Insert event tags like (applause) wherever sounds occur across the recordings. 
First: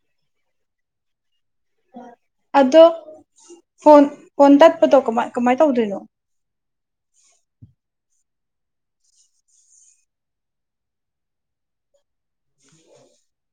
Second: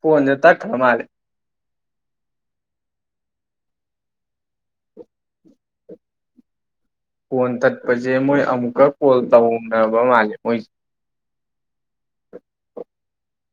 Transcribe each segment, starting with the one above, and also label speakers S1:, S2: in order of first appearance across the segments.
S1: ꯄꯨꯗ ꯇ ꯀꯔ ꯃꯥꯔꯦ
S2: ꯑꯗꯣ ꯐꯣꯟ ꯐꯣꯟ ꯇꯠꯄꯗꯣ ꯀꯃꯥꯏ ꯀꯃꯥꯏꯅ ꯇꯧꯗꯣꯏꯅꯣ
S1: ꯐꯣꯟ ꯇꯠꯄꯁꯦ ꯃꯣꯏ ꯑꯃꯨꯛꯀ ꯀꯣꯜ ꯇꯧꯅꯕ ꯃꯥꯜꯂꯦ ꯃꯣꯏꯁꯦ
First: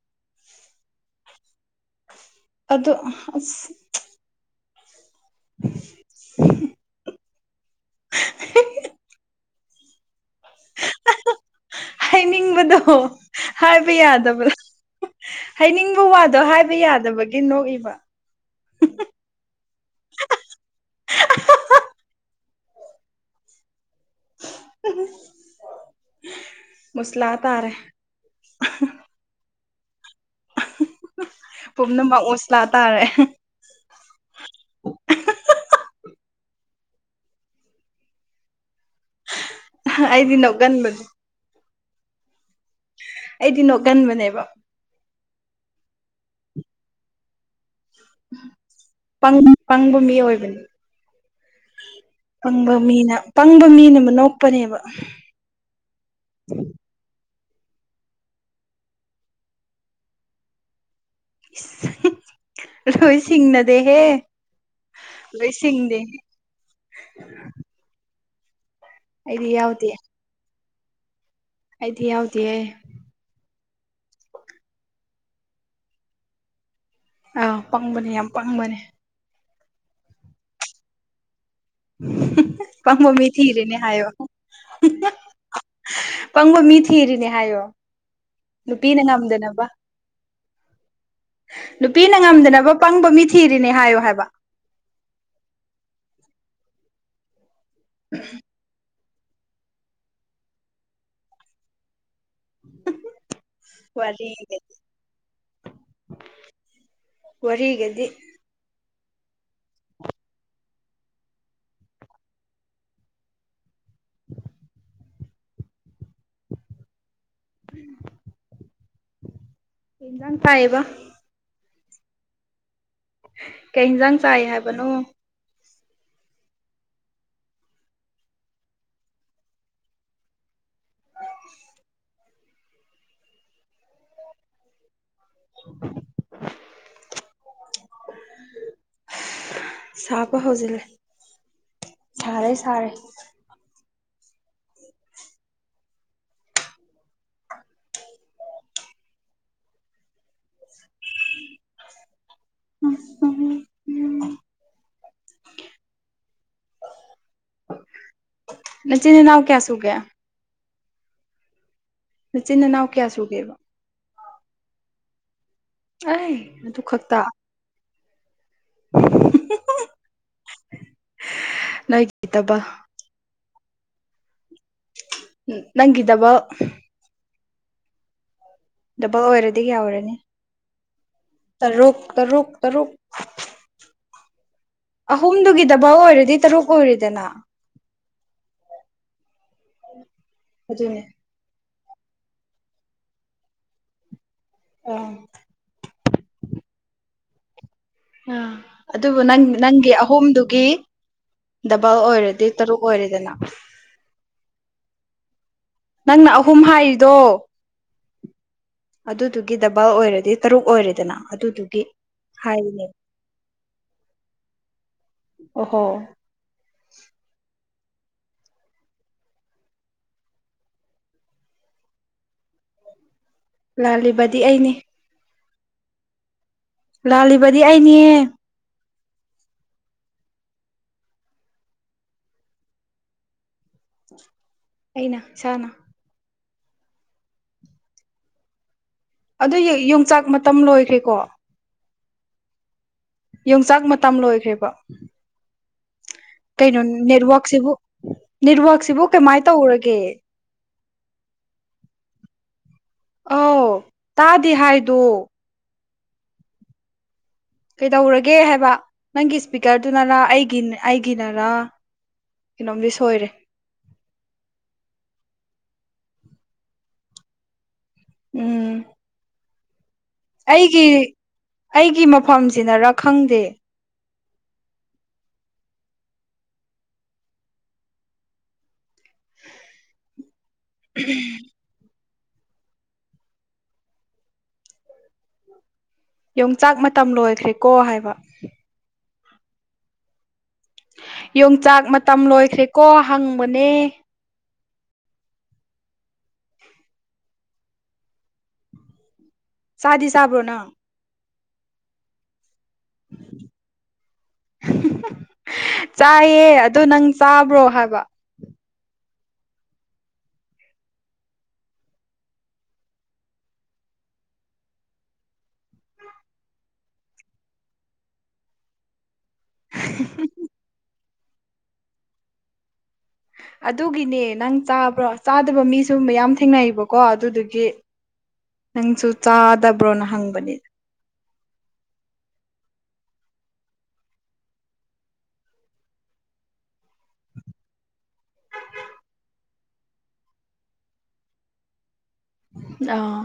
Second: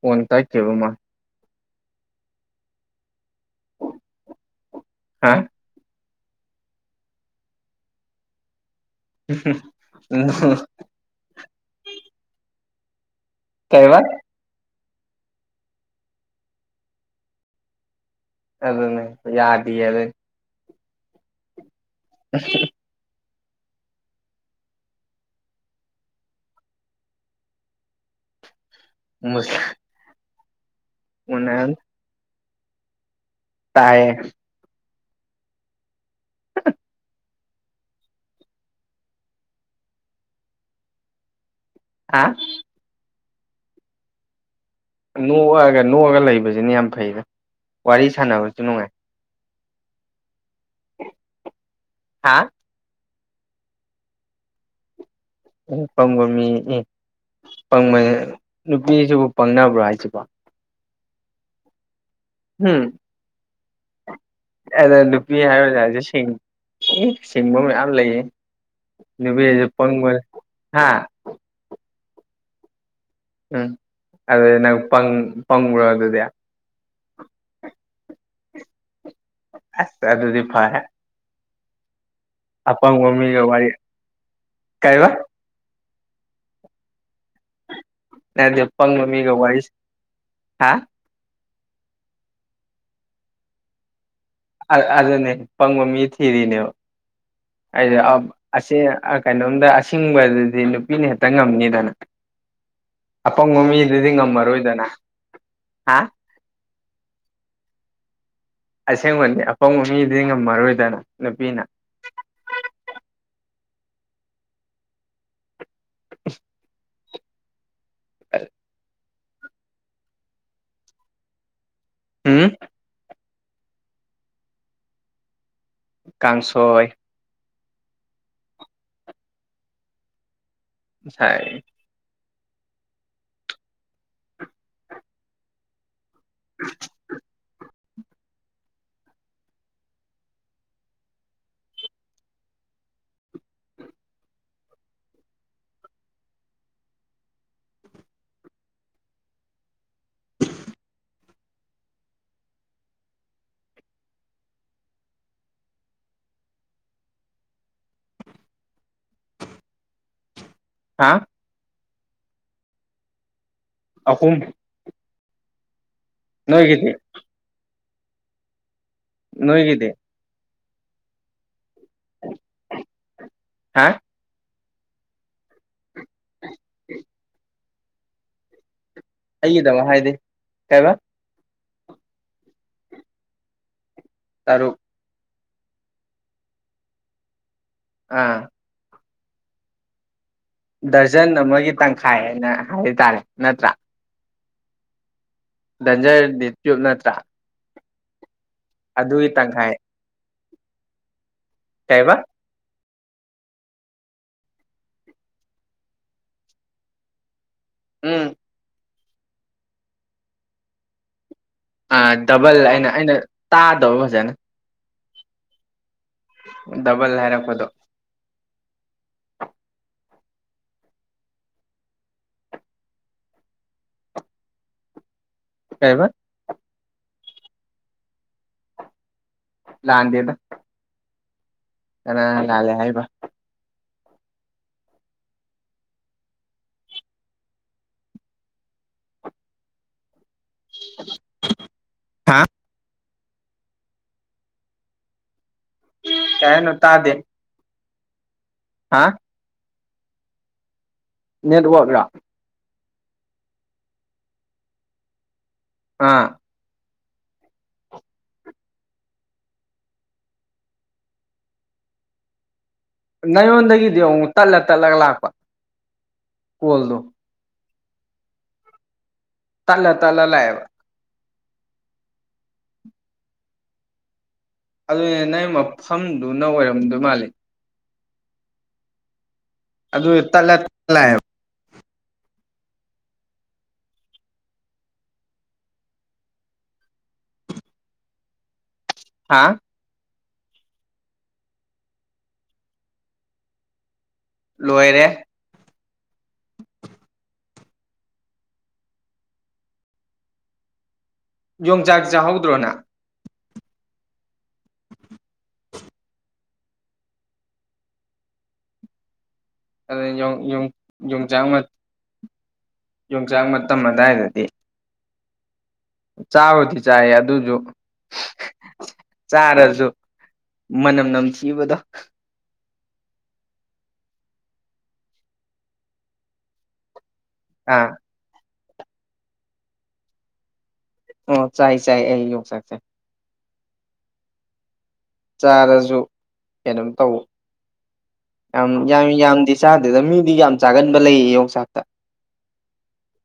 S1: ꯐꯣꯟ ꯇꯥꯏ ꯀꯔ ꯃꯥ
S2: ꯑꯗꯣ ꯑꯁ
S1: ꯍꯥ
S2: (unintelligible) (inaudible) (unintelligible) (inaudible)
S1: (unintelligible) (inaudible)
S2: ꯍꯥꯏꯅꯤꯡꯕꯗꯣ ꯍꯥꯏꯕ
S1: ꯀꯩꯕ
S2: ꯌꯥꯗꯕꯗꯣ ꯍꯥꯏꯅꯤꯡꯕ ꯋꯥꯗꯣ ꯍꯥꯏꯕ ꯌꯥꯗꯕꯒꯤ ꯅꯣꯛꯏꯕ
S1: ꯑꯗꯨ ꯑꯗꯨꯅꯦ ꯌꯥꯗ ꯑꯗꯨ
S2: (unintelligible) (inaudible)
S1: ꯑꯁ (unintelligible) (inaudible)
S2: ꯃꯨꯁꯂ ꯇꯥꯔꯦ
S1: ꯃꯁ
S2: ꯄꯨꯝꯅꯃꯛ ꯃꯁꯂꯥꯛꯇꯥꯥꯔꯦ
S1: ꯇꯑꯌꯦ
S2: ꯑꯩꯗꯤ ꯅ ꯀꯟꯕꯅꯤ
S1: ꯍꯥ
S2: ꯑꯩꯗꯤ ꯅꯣꯒꯟꯕꯅꯦꯕ
S1: ꯅꯣꯛꯑꯑꯒ ꯅꯣꯛꯑꯒ ꯂꯩꯕꯁꯤꯅ ꯌꯥꯝ ꯐꯩꯗ ꯋꯥꯔꯤ ꯁꯥꯟꯅꯕꯁꯨ ꯅꯨꯡꯉꯥꯏ
S2: ꯄꯪ ꯄꯪꯕ ꯃꯤ ꯑꯣꯏꯕꯅꯤ
S1: ꯍꯥ
S2: ꯄꯪꯕ ꯃꯤꯅ ꯄꯪꯕ ꯃꯤꯅ ꯅꯣꯛꯄꯅꯦꯕ
S1: ꯎ ꯄꯪꯒꯃꯤ ꯎꯝ ꯪ ꯅꯨꯄꯤꯁꯤꯕꯨ ꯄꯪꯅꯕ꯭ꯔꯣ ꯍꯥꯏꯁꯤꯕꯣ ꯍꯨꯝ
S2: ꯔꯣꯍꯤꯁꯤꯡꯅꯗꯦ ꯍꯦ
S1: ꯑꯗ ꯅꯨꯄꯤ ꯍꯥꯏꯔꯣꯖ ꯍꯥꯏꯁꯨꯦ ꯁꯤꯡ ꯁꯤꯡꯕ ꯃꯌꯥꯝ ꯂꯩꯌꯦ
S2: ꯑꯩꯗꯤ ꯌꯥꯎꯗꯦ
S1: ꯄꯪ ꯍꯥꯥ
S2: ꯑꯩꯗꯤ ꯌꯥꯎꯗꯦ
S1: ꯎꯝ ꯑꯗꯨ ꯅꯪ ꯄꯪꯉ꯭ꯔꯣ ꯑꯗꯨꯗꯤ
S2: ꯑꯥ ꯄꯪꯕꯅꯦ ꯌꯥꯝ ꯄꯪꯕꯅꯦ
S1: ꯑꯁ ꯑꯗꯨꯗꯤ ꯐꯔꯦ
S2: ꯄ
S1: ꯑꯄꯪꯕ
S2: ꯃꯃꯃꯤ
S1: ꯃꯤꯒ ꯋꯥꯔꯤ
S2: ꯊꯤꯔꯦꯅꯦ ꯍꯥꯏꯣ
S1: ꯀꯩꯕ
S2: ꯄꯪꯕ ꯃꯤꯊꯤ ꯏꯔꯤꯅꯦ
S1: ꯑꯗꯄ ꯅꯃꯤꯒꯧ ꯋꯥꯔꯤ
S2: ꯉꯝꯗꯅꯕ
S1: ꯋꯥꯔꯤꯁ ꯍꯥ
S2: ꯅꯨꯄꯤꯅ ꯉꯝꯗꯅꯕ ꯄꯪꯕ ꯃꯤ ꯊꯤꯔꯤꯅꯦ ꯍꯥꯏꯌꯣ ꯍꯥꯏꯕ
S1: ꯑꯗꯨꯅꯦ ꯄꯪꯕ ꯃꯤ ꯊꯤꯔꯤꯅꯦꯕ ꯑꯩꯗꯤ ꯑꯁꯤ ꯀꯩꯅꯣꯝꯗ ꯑꯁꯤꯡꯕꯗꯨꯗꯤ ꯅꯨꯄꯤꯅ ꯍꯦꯛꯇ ꯉꯝꯅꯤꯗꯅꯠꯇꯦ ꯑꯄꯪꯕ ꯃꯤꯗꯨꯗꯤ
S2: ꯋꯥꯔꯤꯒꯗꯤ
S1: ꯉꯝꯃꯔꯣꯏꯗꯅ ꯍꯥ
S2: ꯋꯥꯔꯒꯗꯤ
S1: ꯑꯁꯦꯡꯕꯗꯤ ꯑꯄꯪꯕ ꯃꯤꯗꯤ ꯉꯝꯃꯔꯣꯏꯗꯅ ꯅꯨꯄꯤꯅ
S2: (unintelligible)
S1: (unintelligible) ꯑ
S2: ꯌꯦꯖꯅ ꯄꯌꯦꯕ
S1: ꯎꯝ
S2: ꯀꯩ ꯌꯦꯟꯁꯥꯡ ꯆꯥꯏ ꯍꯥꯏꯕꯅꯣ
S1: ꯀꯥꯡꯥꯟꯁꯣꯏ ꯁ
S2: (unintelligible)
S1: (unintelligible)
S2: ꯁꯥꯄ ꯍꯧꯖꯤꯜꯂꯦ ꯁꯥꯔꯦ ꯁꯥꯔꯦ ꯑ ꯎꯝ ꯅꯆꯤꯅꯤꯅꯥꯎ ꯀꯌꯥ ꯁꯨ ꯀꯌꯥ
S1: ꯍꯥ
S2: ꯃꯆꯤꯟ ꯅꯅꯥꯎ ꯀꯌꯥ ꯁꯨꯒꯦꯕ
S1: ꯑꯍꯨꯝ
S2: ꯑ ꯇꯨ
S1: ꯅꯣꯏꯒꯤꯗꯤ
S2: ꯐꯛꯇ
S1: ꯅꯣꯏꯣꯏꯒꯗꯦ
S2: ꯅꯒ ꯇꯕ
S1: ꯍꯥ
S2: ꯅꯪꯒꯗꯕ ꯗꯕꯜ ꯑꯣꯏꯔꯗꯤ
S1: ꯑꯩꯒꯤꯗꯃꯛ ꯍꯥꯏꯗꯤ
S2: ꯌꯥꯎꯔꯅꯤ
S1: ꯀꯩꯕ
S2: ꯇꯔꯨꯛ ꯇꯔꯨꯛ ꯇꯔꯨꯛ
S1: ꯇꯔꯨꯛ
S2: ꯑꯍꯨꯝꯗꯨꯒꯤꯗꯐꯥꯎ ꯑꯣꯏꯔꯗꯤ ꯇꯔꯨꯛ ꯑꯣꯏꯔꯤꯗꯅ
S1: ꯑꯥ
S2: ꯑꯗꯨꯅꯦ
S1: ꯗꯔꯖꯟ ꯑꯃꯒꯤ ꯇꯪꯈꯥꯏ ꯍꯥꯏꯅ ꯍꯥꯏ ꯇꯔꯦ ꯅꯠꯇ꯭ꯔꯥ
S2: ꯑ
S1: ꯙꯟꯖꯔ ꯨ ꯅꯠꯇ꯭ꯔꯥ
S2: ꯑꯥ ꯑꯗꯨꯕꯨ
S1: ꯑꯗꯨꯒꯤ
S2: ꯅꯪ
S1: ꯇꯪꯈꯥꯏ
S2: ꯅꯪꯒꯤ ꯑꯍꯨꯝꯗꯨꯒꯤ ꯗꯕꯜ
S1: ꯀꯩꯕ
S2: ꯑꯣꯏꯔꯗꯤ ꯇꯔꯨꯛ ꯑꯣꯏꯔꯗꯅ ꯅꯪꯅ ꯑꯍꯨꯝ ꯍꯥꯏꯔꯤꯗꯣ
S1: ꯎꯝ
S2: ꯑꯗꯨꯗꯨꯒꯤ ꯗꯕꯜ ꯑꯣꯏꯔꯗꯤ ꯇꯔꯨꯛ ꯑꯣꯏꯔꯦꯗꯅ ꯑꯗꯨꯗꯨꯒꯤ
S1: ꯑ ꯗꯕꯜ
S2: ꯍꯥꯏꯔꯤꯅꯦ
S1: ꯑꯩꯅ ꯑꯩꯅ ꯇꯥꯗꯕ ꯐꯖꯅ
S2: ꯑꯣꯍꯣ
S1: ꯗꯕꯜ ꯍꯥꯏꯔꯛꯄꯗꯣ
S2: ꯂꯥꯜꯂꯤꯕꯗꯤ ꯑꯩꯅꯦ
S1: ꯀꯩꯕ
S2: ꯂꯥꯜꯂꯤꯕꯗꯤ ꯑꯩꯅꯦꯍꯦ
S1: ꯂꯥꯟꯗꯗ ꯀꯅꯥ ꯂꯥꯜꯂꯦ ꯍꯥꯏꯕ
S2: ꯑꯩꯅ ꯆꯥꯅꯥ ꯑꯗꯨ ꯌꯣꯡꯆꯥꯛ ꯃꯇꯝ ꯂꯣꯏꯈ꯭ꯔꯦꯀꯣ
S1: ꯍꯥꯥ
S2: ꯌꯣꯡꯆꯥꯛ ꯃꯇꯝ ꯂꯣꯏꯈ꯭ꯔꯦꯕ
S1: ꯀꯩ ꯍꯥꯏꯅꯣ
S2: ꯀꯩꯅꯩꯅꯣ
S1: ꯇꯥꯗꯦ
S2: ꯅꯦꯔꯋꯥꯣꯣꯛꯁꯁꯤꯕꯨ ꯅꯦꯠꯋꯔꯛꯁꯤꯕꯨ
S1: ꯍꯥ
S2: ꯀꯃꯥꯏꯅ ꯇꯧꯔꯒꯦ
S1: ꯅꯦꯠꯋꯔꯛ
S2: ꯑ ꯇꯥꯗꯤꯦ ꯍꯥꯏꯗꯨ
S1: ꯑꯥ
S2: ꯀꯩꯗꯧꯔꯒꯦ ꯍꯥꯏꯕ ꯅꯪꯒꯤ ꯏꯁꯄꯤꯀꯔꯗꯨꯅꯔ ꯑꯩꯒꯤ ꯑꯩꯒꯤꯅꯔ
S1: (inaudible)
S2: ꯀꯩꯅꯣꯝꯗꯤ ꯁꯣꯏꯔꯦ
S1: ꯅꯉꯣꯟꯗꯒꯤꯗꯤ ꯑꯃꯨꯛ ꯇꯠꯂ ꯇꯠꯂꯒ ꯂꯥꯛꯄ ꯀꯣꯜꯗꯣ
S2: ꯎꯝ
S1: ꯇꯜꯂ
S2: ꯑꯩꯒꯤ ꯑꯩꯒꯤ ꯃꯐꯝꯁꯤꯅꯔꯥ ꯈꯪꯗꯦ
S1: ꯑꯗꯨꯅꯤ ꯅꯪ ꯃꯐꯝꯗꯨꯅ ꯑꯣꯏꯔꯝꯗꯣꯏ ꯃꯥꯜꯂꯤ ꯑꯗꯨꯗ ꯑꯦꯠꯇꯂꯂ
S2: ꯌꯣꯡꯆꯥꯛ ꯃꯇꯝ ꯂꯣꯏꯈ꯭ꯔꯦꯀꯣ ꯍꯥꯏꯕ
S1: ꯍꯥꯥ
S2: ꯌꯣꯡꯆꯥꯛ ꯃꯇꯝ ꯂꯣꯏꯈ꯭ꯔꯦꯀꯣ ꯍꯪꯕꯅꯦ
S1: ꯂꯣꯏꯔꯦ
S2: (inaudible) ꯁꯥꯗꯤ ꯁꯥꯕ꯭ꯔꯣꯅ
S1: ꯌꯣꯡꯆꯥꯛ ꯆꯥꯍꯧꯗ꯭ꯔꯣꯅ (inaudible)
S2: ꯆꯥꯏꯌꯦ ꯑ ꯅꯪ ꯆꯥꯕ꯭ꯔꯣ ꯍꯥꯏꯕ
S1: ꯑ ꯌ ꯌ ꯌ ꯆ ꯌꯣꯡꯆꯥꯛ ꯃꯇꯝ ꯑꯗꯨꯗꯥꯏꯗꯗꯤ ꯆꯥꯕꯣ ꯊ ꯆ ꯌꯥ ꯑꯗꯨꯖ ꯆꯥꯔꯁꯨ ꯃꯅꯝ ꯅꯝꯊꯤꯕꯗꯣ
S2: ꯑꯗꯨꯒꯤꯅꯦ ꯅꯪ ꯆꯥꯕ꯭ꯔꯣ ꯆꯥꯗꯕ ꯃꯤꯁꯨꯒꯨꯝꯕ ꯌꯥꯝ ꯊꯦꯡꯅꯕꯀꯣ ꯑꯗꯨꯗꯨꯒꯤ
S1: ꯑꯥ
S2: ꯅꯪꯁꯨ ꯆꯥꯗꯕ꯭ꯔꯣꯅ ꯍꯪꯕꯅꯤ
S1: ꯑꯣ ꯆꯥꯏ ꯆꯥꯏ ꯑꯩ ꯌꯧ ꯆꯁꯦ ꯆꯥꯔꯁꯨ ꯀꯩꯅꯣꯝ ꯇꯧꯋ ꯌꯥꯝ ꯌꯥꯝ ꯌꯥꯝꯗꯤ ꯆꯥꯗꯦꯗ ꯃꯤꯗꯤ ꯌꯥꯝ ꯆꯥꯒꯟꯕ ꯂꯩꯌꯦ ꯌꯣꯡꯆꯥꯛꯇ
S2: ꯑꯥ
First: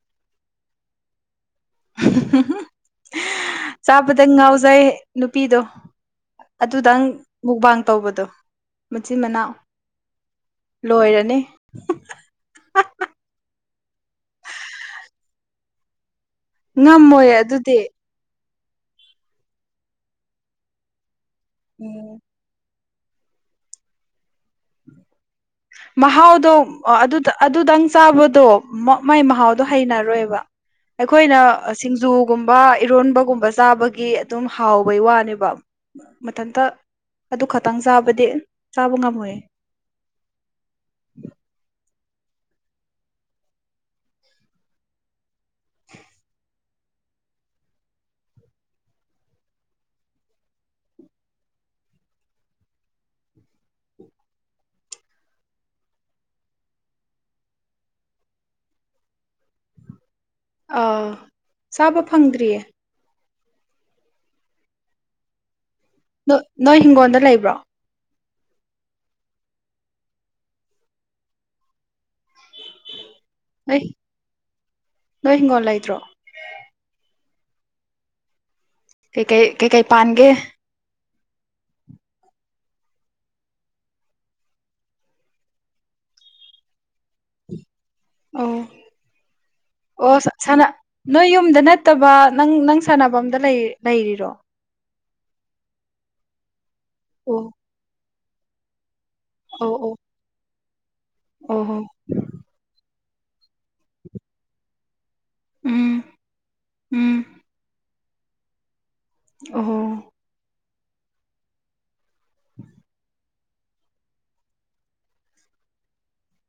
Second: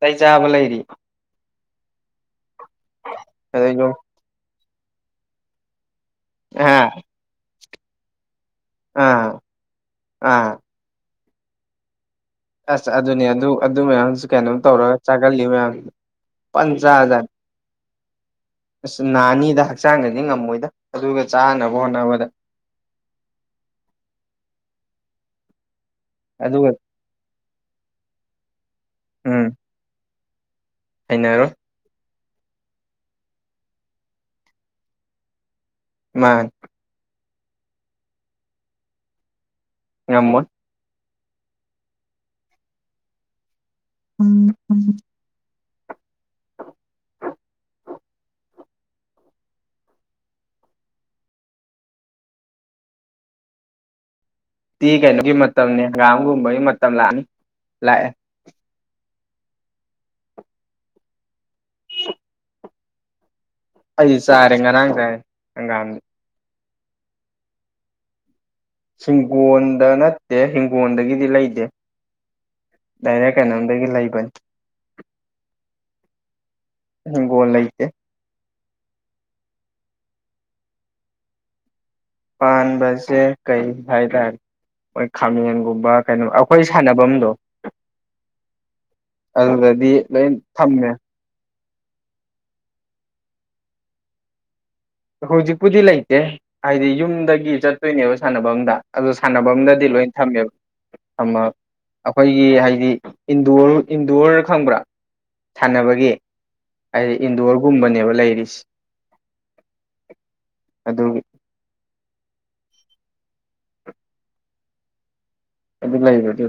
S1: ꯇꯩ ꯆꯥꯕ ꯂꯩꯔꯤ ꯑꯗꯨ
S2: ꯆꯥꯕꯗꯪ ꯉꯥꯎꯖꯩ ꯅꯨꯄꯤꯗꯣ
S1: ꯑꯥ
S2: ꯑꯗꯨꯗꯪ ꯃꯨꯛꯕꯥꯡ ꯇꯧꯕꯗꯣ ꯃꯆꯤꯟ
S1: ꯑꯥ
S2: ꯃꯅꯥꯎ
S1: ꯑꯥ
S2: ꯂꯣꯏꯔꯅꯤ
S1: ꯑꯁ ꯑꯗꯨꯅꯦ ꯑꯗꯨ ꯑꯗꯨ ꯃꯌꯥꯝ ꯀꯩꯅꯣ ꯇꯧꯔꯒ ꯆꯥꯒꯜꯂꯤ ꯃꯌꯥꯝ ꯄꯟ ꯆꯥꯖꯥꯠ
S2: ꯉꯝꯃꯣꯏ ꯑꯗꯨꯗꯤ
S1: ꯑꯁ ꯅꯍꯥ ꯑꯅꯤꯗ ꯍꯛꯆꯥꯡꯗꯗꯤ ꯉꯝꯃꯣꯏꯗ ꯑꯗꯨꯒ ꯆꯥꯅꯕ
S2: ꯎꯝ
S1: ꯍꯣꯠꯅꯕꯗ
S2: ꯃꯍꯥꯎꯗꯣ
S1: ꯑꯗꯨꯒ
S2: ꯑꯗꯨꯗꯪ ꯆꯥꯕꯗꯣ ꯃꯥꯏ
S1: ꯎꯝ
S2: ꯃꯍꯥꯎꯗꯣ ꯍꯩꯅꯔꯣꯏꯕ ꯑꯩꯈꯣꯏꯅ
S1: ꯍꯩꯅꯔꯣꯏ
S2: ꯁꯤꯡꯖꯨ ꯨꯝꯕ ꯏꯔꯣꯟꯕꯒꯨꯝꯕ ꯆꯥꯕꯒꯤ ꯑꯗꯨꯝ ꯍꯥꯎꯕꯩ ꯋꯥꯅꯦꯕ
S1: ꯃꯥ
S2: ꯃꯊꯟꯇ ꯑꯗꯨ ꯈꯇꯪ ꯆꯥꯕꯗꯤ ꯆꯥꯕ ꯉꯝꯃꯣꯏ
S1: ꯌꯥꯝꯝꯃꯣꯟ ꯎꯝ ꯎꯝ ꯇꯤ ꯀꯩꯅꯣꯒꯤ ꯃꯇꯝꯅꯤ ꯍꯪꯒꯥꯝꯒꯨꯝꯕꯒꯤ ꯃꯇꯝ ꯂꯥꯛꯑꯅꯤ ꯂꯥꯛꯑꯦ
S2: ꯑꯥ ꯆꯥꯕ ꯐꯪꯗ꯭ꯔꯤꯌꯦ
S1: ꯑꯩ ꯁꯔꯦꯡ ꯉꯔꯥꯡꯒꯒꯥꯟꯗ
S2: ꯅꯣꯏ ꯍꯤꯡꯒꯣꯜꯗ ꯂꯩꯕ꯭ꯔꯣ
S1: ꯍꯤꯡꯒꯣꯟꯗ ꯅꯠꯇꯦ ꯍꯤꯡꯒꯣꯜꯗꯒꯤꯗꯤ ꯂꯩꯇꯦ ꯗꯥꯏꯅ
S2: ꯅꯣꯏ
S1: ꯀꯩꯅꯣꯝꯗꯒꯤ ꯂꯩꯕꯅꯤ
S2: ꯀꯨꯇ꯭ꯔꯣ
S1: ꯒꯣꯜ ꯏꯇꯦ
S2: ꯀꯩ ꯀꯩ ꯀꯩ ꯀꯩ ꯄꯥꯟꯒꯦ
S1: ꯄꯕꯁꯦ ꯀꯩ ꯍꯥꯏꯥꯏ ꯊꯔ ꯍꯣꯏ ꯈꯥꯃꯦꯟꯒꯨꯝꯕ ꯀꯩꯅꯣ ꯑꯩꯈꯣꯏ ꯁꯥꯟꯅꯐꯝꯗꯣ ꯑꯗꯨꯗꯗꯤ
S2: ꯑꯣ
S1: ꯂꯣꯏ
S2: ꯑꯣ
S1: ꯊꯝꯃꯦ
S2: ꯅꯣꯏ ꯌꯨꯝꯗꯅ ꯅꯠꯇꯕ ꯅꯪ ꯅꯪ ꯁꯥꯟꯅꯕꯗ ꯂꯩꯔꯤꯔꯣ
S1: ꯍꯧꯖꯤꯛꯄꯨꯗꯤ ꯂꯩꯇꯦ ꯍꯥꯏꯗꯤ
S2: ꯑꯣ
S1: ꯌꯨꯝꯗꯒꯤ ꯆꯠꯇꯣꯏꯅꯦꯕ ꯁꯥꯟꯅꯕ ꯑꯝꯗ ꯑꯗꯨꯗ ꯁꯥꯟꯅꯕ
S2: ꯑꯣ
S1: ꯑꯝꯗꯗꯤ
S2: ꯑꯣ
S1: ꯂꯣꯏ ꯊꯝꯃꯦꯕ ꯊꯝꯃ
S2: ꯑꯣ ꯍꯣ
S1: ꯑꯩꯈꯣꯏꯒꯤ ꯍꯥꯏꯗꯤ ꯟꯗ ꯏꯟꯗꯣꯔ ꯈꯪꯕ꯭ꯔꯥ
S2: ꯎꯝ
S1: ꯁꯥꯟꯅꯕꯒꯤ ꯍꯥꯏꯗꯤ
S2: ꯎꯝ
S1: ꯏꯟꯗꯣꯔꯒꯨꯝꯕꯅꯦꯕ ꯂꯩꯔꯤꯁ
S2: ꯑꯣ
S1: ꯑꯗꯨꯒꯤ
S2: ꯎꯝ
S1: ꯑꯗꯨ ꯂꯩꯗꯤ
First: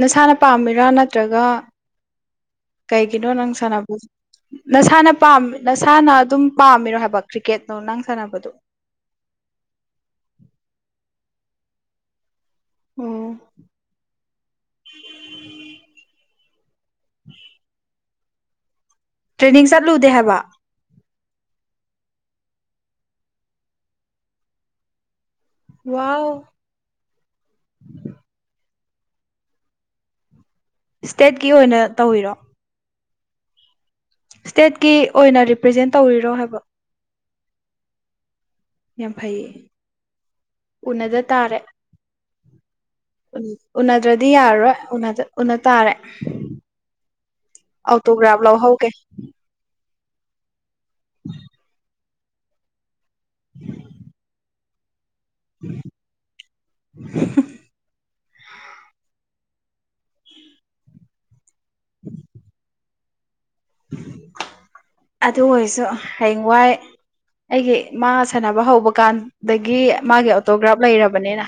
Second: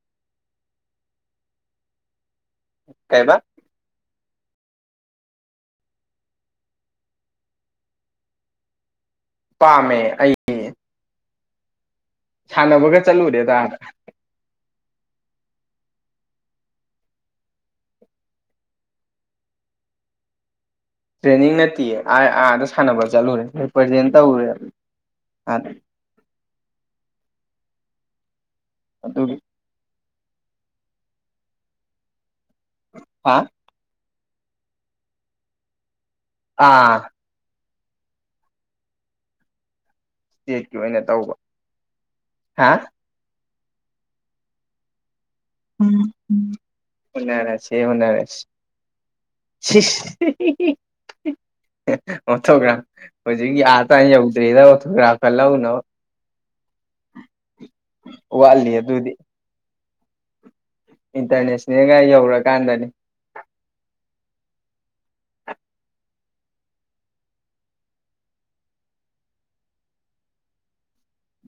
S2: ꯅꯁꯥꯅ ꯄꯥꯝꯃꯤꯔꯥ ꯅꯠꯇ꯭ꯔꯒ ꯀꯩꯒꯤꯅꯣ
S1: ꯀꯩꯕ
S2: ꯅꯪ ꯁꯥꯟꯅꯕ ꯅꯁꯥꯅ ꯅꯁꯥꯅ ꯑꯗꯨꯝ ꯄꯥꯝꯃꯤꯔꯣ ꯍꯥꯏꯕ ꯀ꯭ꯔꯤꯀꯦꯠꯅꯣ ꯅꯪ ꯁꯥꯟꯅꯕꯗꯣ
S1: ꯄꯥꯝꯃꯦ ꯑꯩ ꯁꯥꯟꯅꯕꯒ ꯆꯠꯂꯨꯔꯨꯔꯦꯗ
S2: ꯎ ꯇ꯭ꯔꯦꯅꯤꯡ ꯆꯠꯂꯨꯗꯦ ꯍꯥꯏꯕ
S1: ꯇ꯭ꯔꯦꯅꯤꯡ ꯅꯠꯇꯦ ꯑ ꯑꯥꯗ ꯁꯥꯟꯅꯕ ꯆꯠꯂꯨꯔꯦ ꯔꯤꯄ꯭ꯔꯖꯦꯟ ꯇꯧꯔꯨꯔꯦ
S2: ꯋꯥꯎ
S1: ꯑꯗꯨ ꯑꯗꯨ
S2: ꯏꯁꯇꯦꯠꯀꯤ ꯑꯣꯏꯅ ꯇꯧꯕꯋꯔꯣ
S1: ꯍꯥ
S2: ꯁ꯭ꯇꯦꯠꯀꯤ ꯑꯣꯏꯅ ꯔꯤꯄ꯭ꯔꯖꯦꯟ ꯇꯧꯔꯤꯔꯣ ꯍꯥꯏꯕ
S1: ꯑꯥ
S2: ꯌꯥꯝ ꯐꯩꯌꯦ
S1: ꯏꯁꯇꯦꯠꯀꯤ ꯑꯣꯏꯅ
S2: ꯎꯅꯗ
S1: ꯇꯧꯕ
S2: ꯇꯥꯔꯦ
S1: ꯍꯥ
S2: ꯎꯅꯗ꯭ꯔꯗꯤ ꯌꯥꯔꯔꯣꯏ ꯎꯅꯗ ꯎꯅ ꯇꯥꯔꯦ
S1: ꯎꯅꯔꯁꯦ ꯎꯅꯔꯁꯦ
S2: ꯑꯣꯇꯣꯒ꯭ꯔꯥꯐ ꯂꯧꯍꯧꯒꯦ
S1: ꯑꯣꯇꯣꯒ꯭ꯔꯥꯕ ꯍꯧꯖꯤꯛꯀꯤ ꯑꯥꯇꯥ ꯌꯧꯗ꯭ꯔꯤꯗ ꯒ꯭ꯔꯥꯛꯀ ꯂꯧꯎꯅ ꯋꯥꯠꯂꯤ ꯑꯗꯨꯗꯤ ꯏꯟꯇꯔꯅꯦꯁꯅꯦꯜꯒ ꯌꯧꯔꯀꯥꯟꯗꯅꯦ (inaudible)
S2: ꯑꯗꯨ ꯑꯣꯏꯔꯁꯨ ꯍꯌꯦꯡꯋꯥꯏ ꯑꯩꯒꯤ ꯃꯥ ꯁꯥꯟꯅꯕ ꯍꯧꯕ ꯀꯥꯟꯗꯒꯤ ꯃꯥꯒꯤ ꯑꯣꯇꯣꯒ꯭ꯔꯥꯐ ꯂꯩꯔꯕꯅꯤꯅ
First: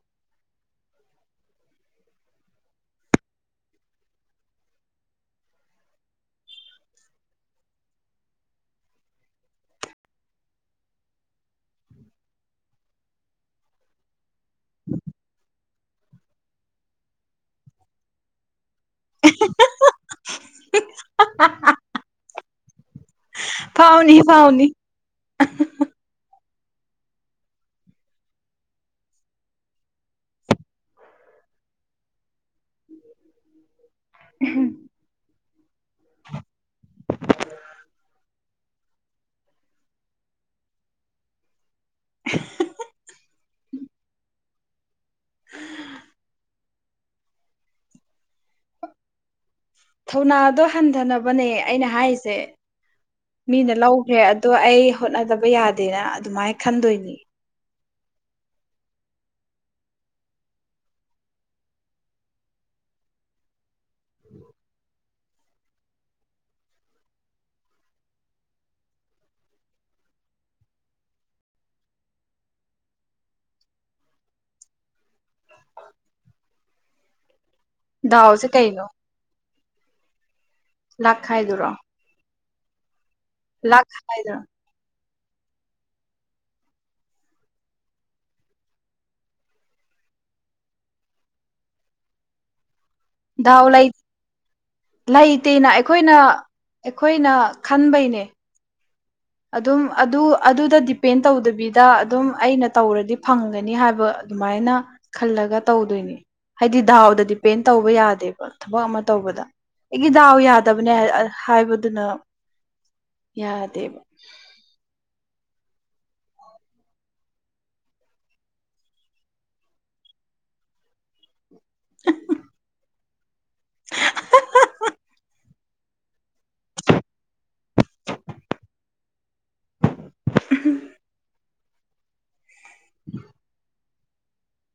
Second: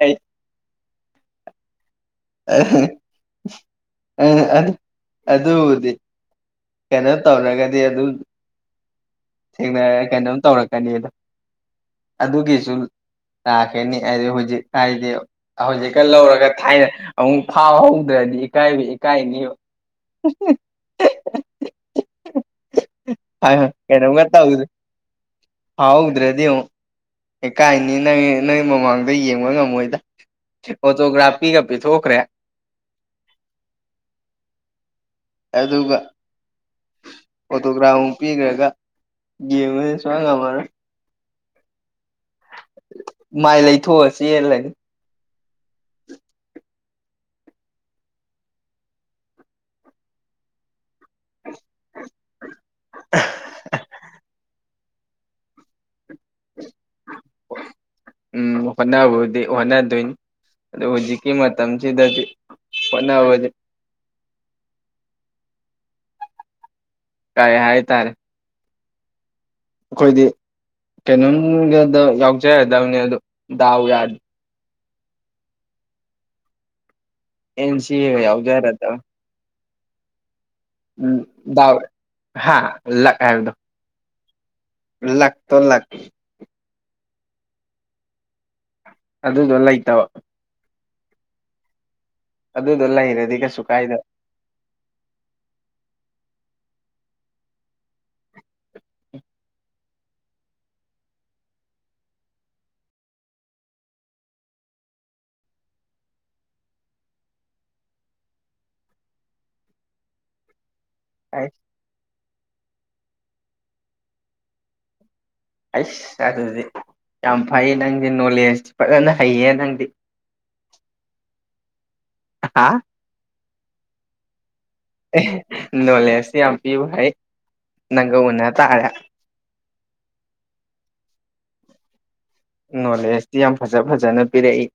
S1: ꯑꯩ ꯑꯗꯨꯕꯨꯗꯤ ꯀꯩꯅꯣ ꯇꯧꯔꯒꯗꯤ ꯑꯗꯨ ꯊꯦꯡꯅꯔꯒ ꯀꯩꯅꯣꯝ ꯇꯧꯔꯛꯀꯅꯤ ꯑꯗꯣ ꯑꯗꯨꯒꯤꯁꯨ ꯂꯥꯛꯀꯅꯤ ꯍꯥꯏ ꯍꯧꯖꯤꯛ ꯍꯥꯏꯗꯤ ꯍꯧꯖꯤꯛꯀ ꯂꯧꯔꯒ ꯊꯥꯏꯅ ꯑꯃꯨꯛ ꯐꯥꯎꯍꯧꯗ꯭ꯔꯗꯤ ꯀꯥꯏ ꯏꯀꯥꯏꯅꯤꯕ ꯍꯣꯏ
S2: ꯐꯥꯎꯅꯤ
S1: ꯀꯩꯅꯣꯃ ꯇꯧꯗ
S2: ꯐꯥꯎꯅꯤ
S1: ꯐꯥꯎꯍꯧꯗ꯭ꯔꯗꯤ ꯑꯃꯨꯛ ꯀꯥꯏꯅꯤ ꯅꯪ ꯅꯣꯏ ꯃꯃꯥꯡꯗ ꯌꯦꯡꯕ ꯉꯝꯃꯣꯏꯗ ꯑꯣꯇꯣꯒ꯭ꯔꯥꯐ ꯄꯤꯒ ꯄꯤꯊꯣꯛꯈ꯭ꯔꯦ
S2: ꯎ (unintelligible)
S1: ꯑꯗꯨꯒ ꯑꯣꯇꯣꯒ꯭ꯔꯥꯐꯃꯨ ꯄꯤꯈ꯭ꯔꯒ ꯌꯦꯡꯉꯅꯤ ꯁꯨꯡ ꯉꯝ ꯉꯝꯃꯔꯣꯏ ꯃꯥꯏ ꯂꯩꯊꯣꯛꯑ ꯆꯦꯜꯂꯦ
S2: (inaudible) ꯊꯧꯅ ꯗꯣ ꯊꯟꯊꯅꯕꯅꯦ ꯑꯩꯅ ꯍꯥꯏꯔꯤꯁꯦ ꯃꯤꯅ ꯂꯧꯈ꯭ꯔꯦ ꯑꯗꯣ ꯑꯩ ꯍꯣꯠꯅꯗꯕ ꯌꯥꯗꯦꯅ ꯑꯗꯨꯃꯥꯏꯅ ꯈꯟꯗꯣꯏꯅꯤ
S1: ꯎꯝ ꯍꯣꯠꯅꯕꯨꯗꯤ ꯍꯣꯠꯅꯗꯣꯏꯅꯤ ꯑꯗꯨ ꯍꯧꯖꯤꯛꯀꯤ ꯃꯇꯝꯁꯤꯗꯗꯤ ꯍꯣꯠꯅꯕꯁꯦ ꯀꯥꯏ ꯍꯥꯏ ꯇꯥꯔꯦ ꯑꯩꯈꯣꯏꯗꯤ ꯀꯩꯅꯣꯝꯒꯗ ꯌꯥꯎꯖꯔꯗꯕꯅꯦ ꯑꯗꯨ ꯗꯥꯎ ꯌꯥ ꯑꯦꯟ ꯁꯤ ꯑꯧ
S2: ꯗꯥꯎꯁꯦ ꯀꯩꯅꯣ
S1: ꯌꯥꯎꯖꯔꯗꯝ
S2: ꯂꯥꯛ ꯈꯥꯏꯗꯨꯔꯣ
S1: ꯍꯥꯥ ꯂꯛ
S2: ꯂꯥꯛ ꯍꯥꯏꯗꯣ
S1: ꯂꯥꯛꯇꯣ ꯂꯛ ꯑꯗꯨꯗꯣ ꯂꯩꯇꯕ ꯑꯗꯨꯗꯣ ꯂꯩꯔꯗꯤ ꯀꯩꯁꯨ
S2: ꯗꯥꯎ ꯂꯩ
S1: ꯀꯥꯏꯗꯕ
S2: ꯂꯩꯇꯦꯅ ꯑꯩꯈꯣꯏꯅ ꯑꯩꯈꯣꯏꯅ ꯈꯟꯕꯩꯅꯦ ꯑꯗꯨꯝ ꯑꯗꯨ ꯑꯗꯨꯗ ꯗꯤꯄꯦꯟ ꯇꯧꯗꯕꯤꯗ ꯑꯗꯨꯝ ꯑꯩꯅ ꯇꯧꯔꯗꯤ ꯐꯪꯒꯅꯤ ꯍꯥꯏꯕ ꯑꯗꯨꯃꯥꯏꯅ ꯈꯜꯂꯒ ꯇꯧꯗꯣꯏꯅꯤ ꯍꯥꯏꯗꯤ ꯗꯥꯎꯗ ꯗꯤꯄꯦꯟ ꯇꯧꯕ ꯌꯥꯗꯦꯕ ꯊꯕꯛ ꯑꯃ ꯇꯧꯕꯗ ꯑꯩꯒꯤ ꯗꯥꯎ ꯌꯥꯗ ꯇꯕꯅꯦ ꯍꯥꯢ
S1: ꯑꯩꯁ
S2: ꯍꯥꯏꯕꯗꯨꯅ ꯌꯥꯗꯦꯕ
S1: ꯑꯩꯁ ꯑꯗꯨꯗꯤ ꯌꯥꯝ ꯐꯩ ꯅꯪꯗꯤ ꯅꯣꯂꯦꯖ ꯐꯖꯅ ꯍꯩꯌꯦ ꯅꯪꯗꯤ (inaudible) ꯍꯥ ꯑꯦ ꯅꯣꯂꯦꯁ ꯌꯥꯝ ꯄꯤꯕ ꯍꯩ ꯅꯪꯒ ꯎꯟꯅ ꯇꯥꯔꯦ
S2: (inaudible)
S1: ꯅꯣꯂꯦꯁꯇꯤ ꯌꯥꯝ ꯐꯖ ꯐꯖꯅ ꯄꯤꯔꯛꯏ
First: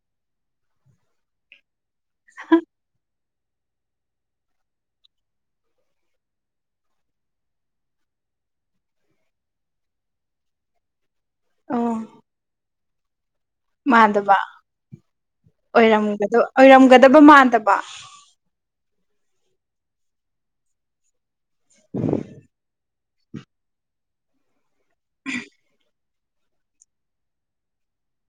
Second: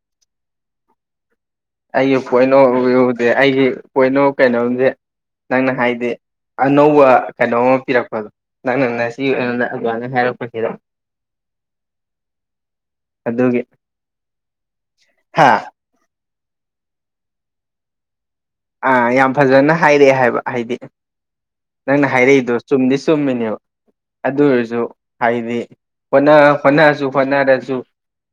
S1: ꯑꯩꯒꯤ ꯄꯣꯏꯟ ꯑꯣꯐ ꯚꯤꯌꯨꯗꯤ ꯑꯩꯒꯤ ꯄꯣꯏꯟ ꯑꯣꯐ ꯀꯩꯅꯣꯗꯤ ꯅꯪꯅ ꯍꯥꯏꯗꯤ ꯑꯅꯧꯕ ꯀꯩꯅꯣꯝ ꯑꯃ ꯄꯤꯔꯛꯄꯗꯣ ꯅꯪꯅ ꯉꯁꯤ ꯑꯣꯏꯅ ꯑꯗꯨꯃꯥꯏꯅ ꯍꯥꯏꯔꯛꯄꯁꯤꯗ꯫
S2: ꯑꯣ
S1: ꯑꯗꯨꯒꯤ
S2: ꯃꯥꯟꯗꯕ
S1: ꯍꯥ
S2: ꯑꯣꯏꯔꯝ ꯑꯣꯏꯔꯝꯒꯗꯕ ꯃꯥꯟꯗꯕ
S1: ꯑꯥ ꯌꯥꯝ ꯐꯖꯅ ꯍꯥꯏꯔꯛꯑꯦ ꯍꯥꯏꯕ ꯍꯥꯏꯗꯤ ꯅꯪꯅ ꯍꯥꯏꯔꯛꯏꯗꯣ ꯆꯨꯝꯗꯤ ꯆꯨꯝ ꯆꯨꯝꯃꯤꯅꯦꯕ ꯑꯗꯨ ꯑꯣꯏꯔꯁꯨ ꯍꯥꯏꯗꯤ ꯍꯣꯠꯅꯥ ꯍꯣꯠꯅꯥꯁꯨ ꯍꯣꯠꯅꯔꯦꯁꯨ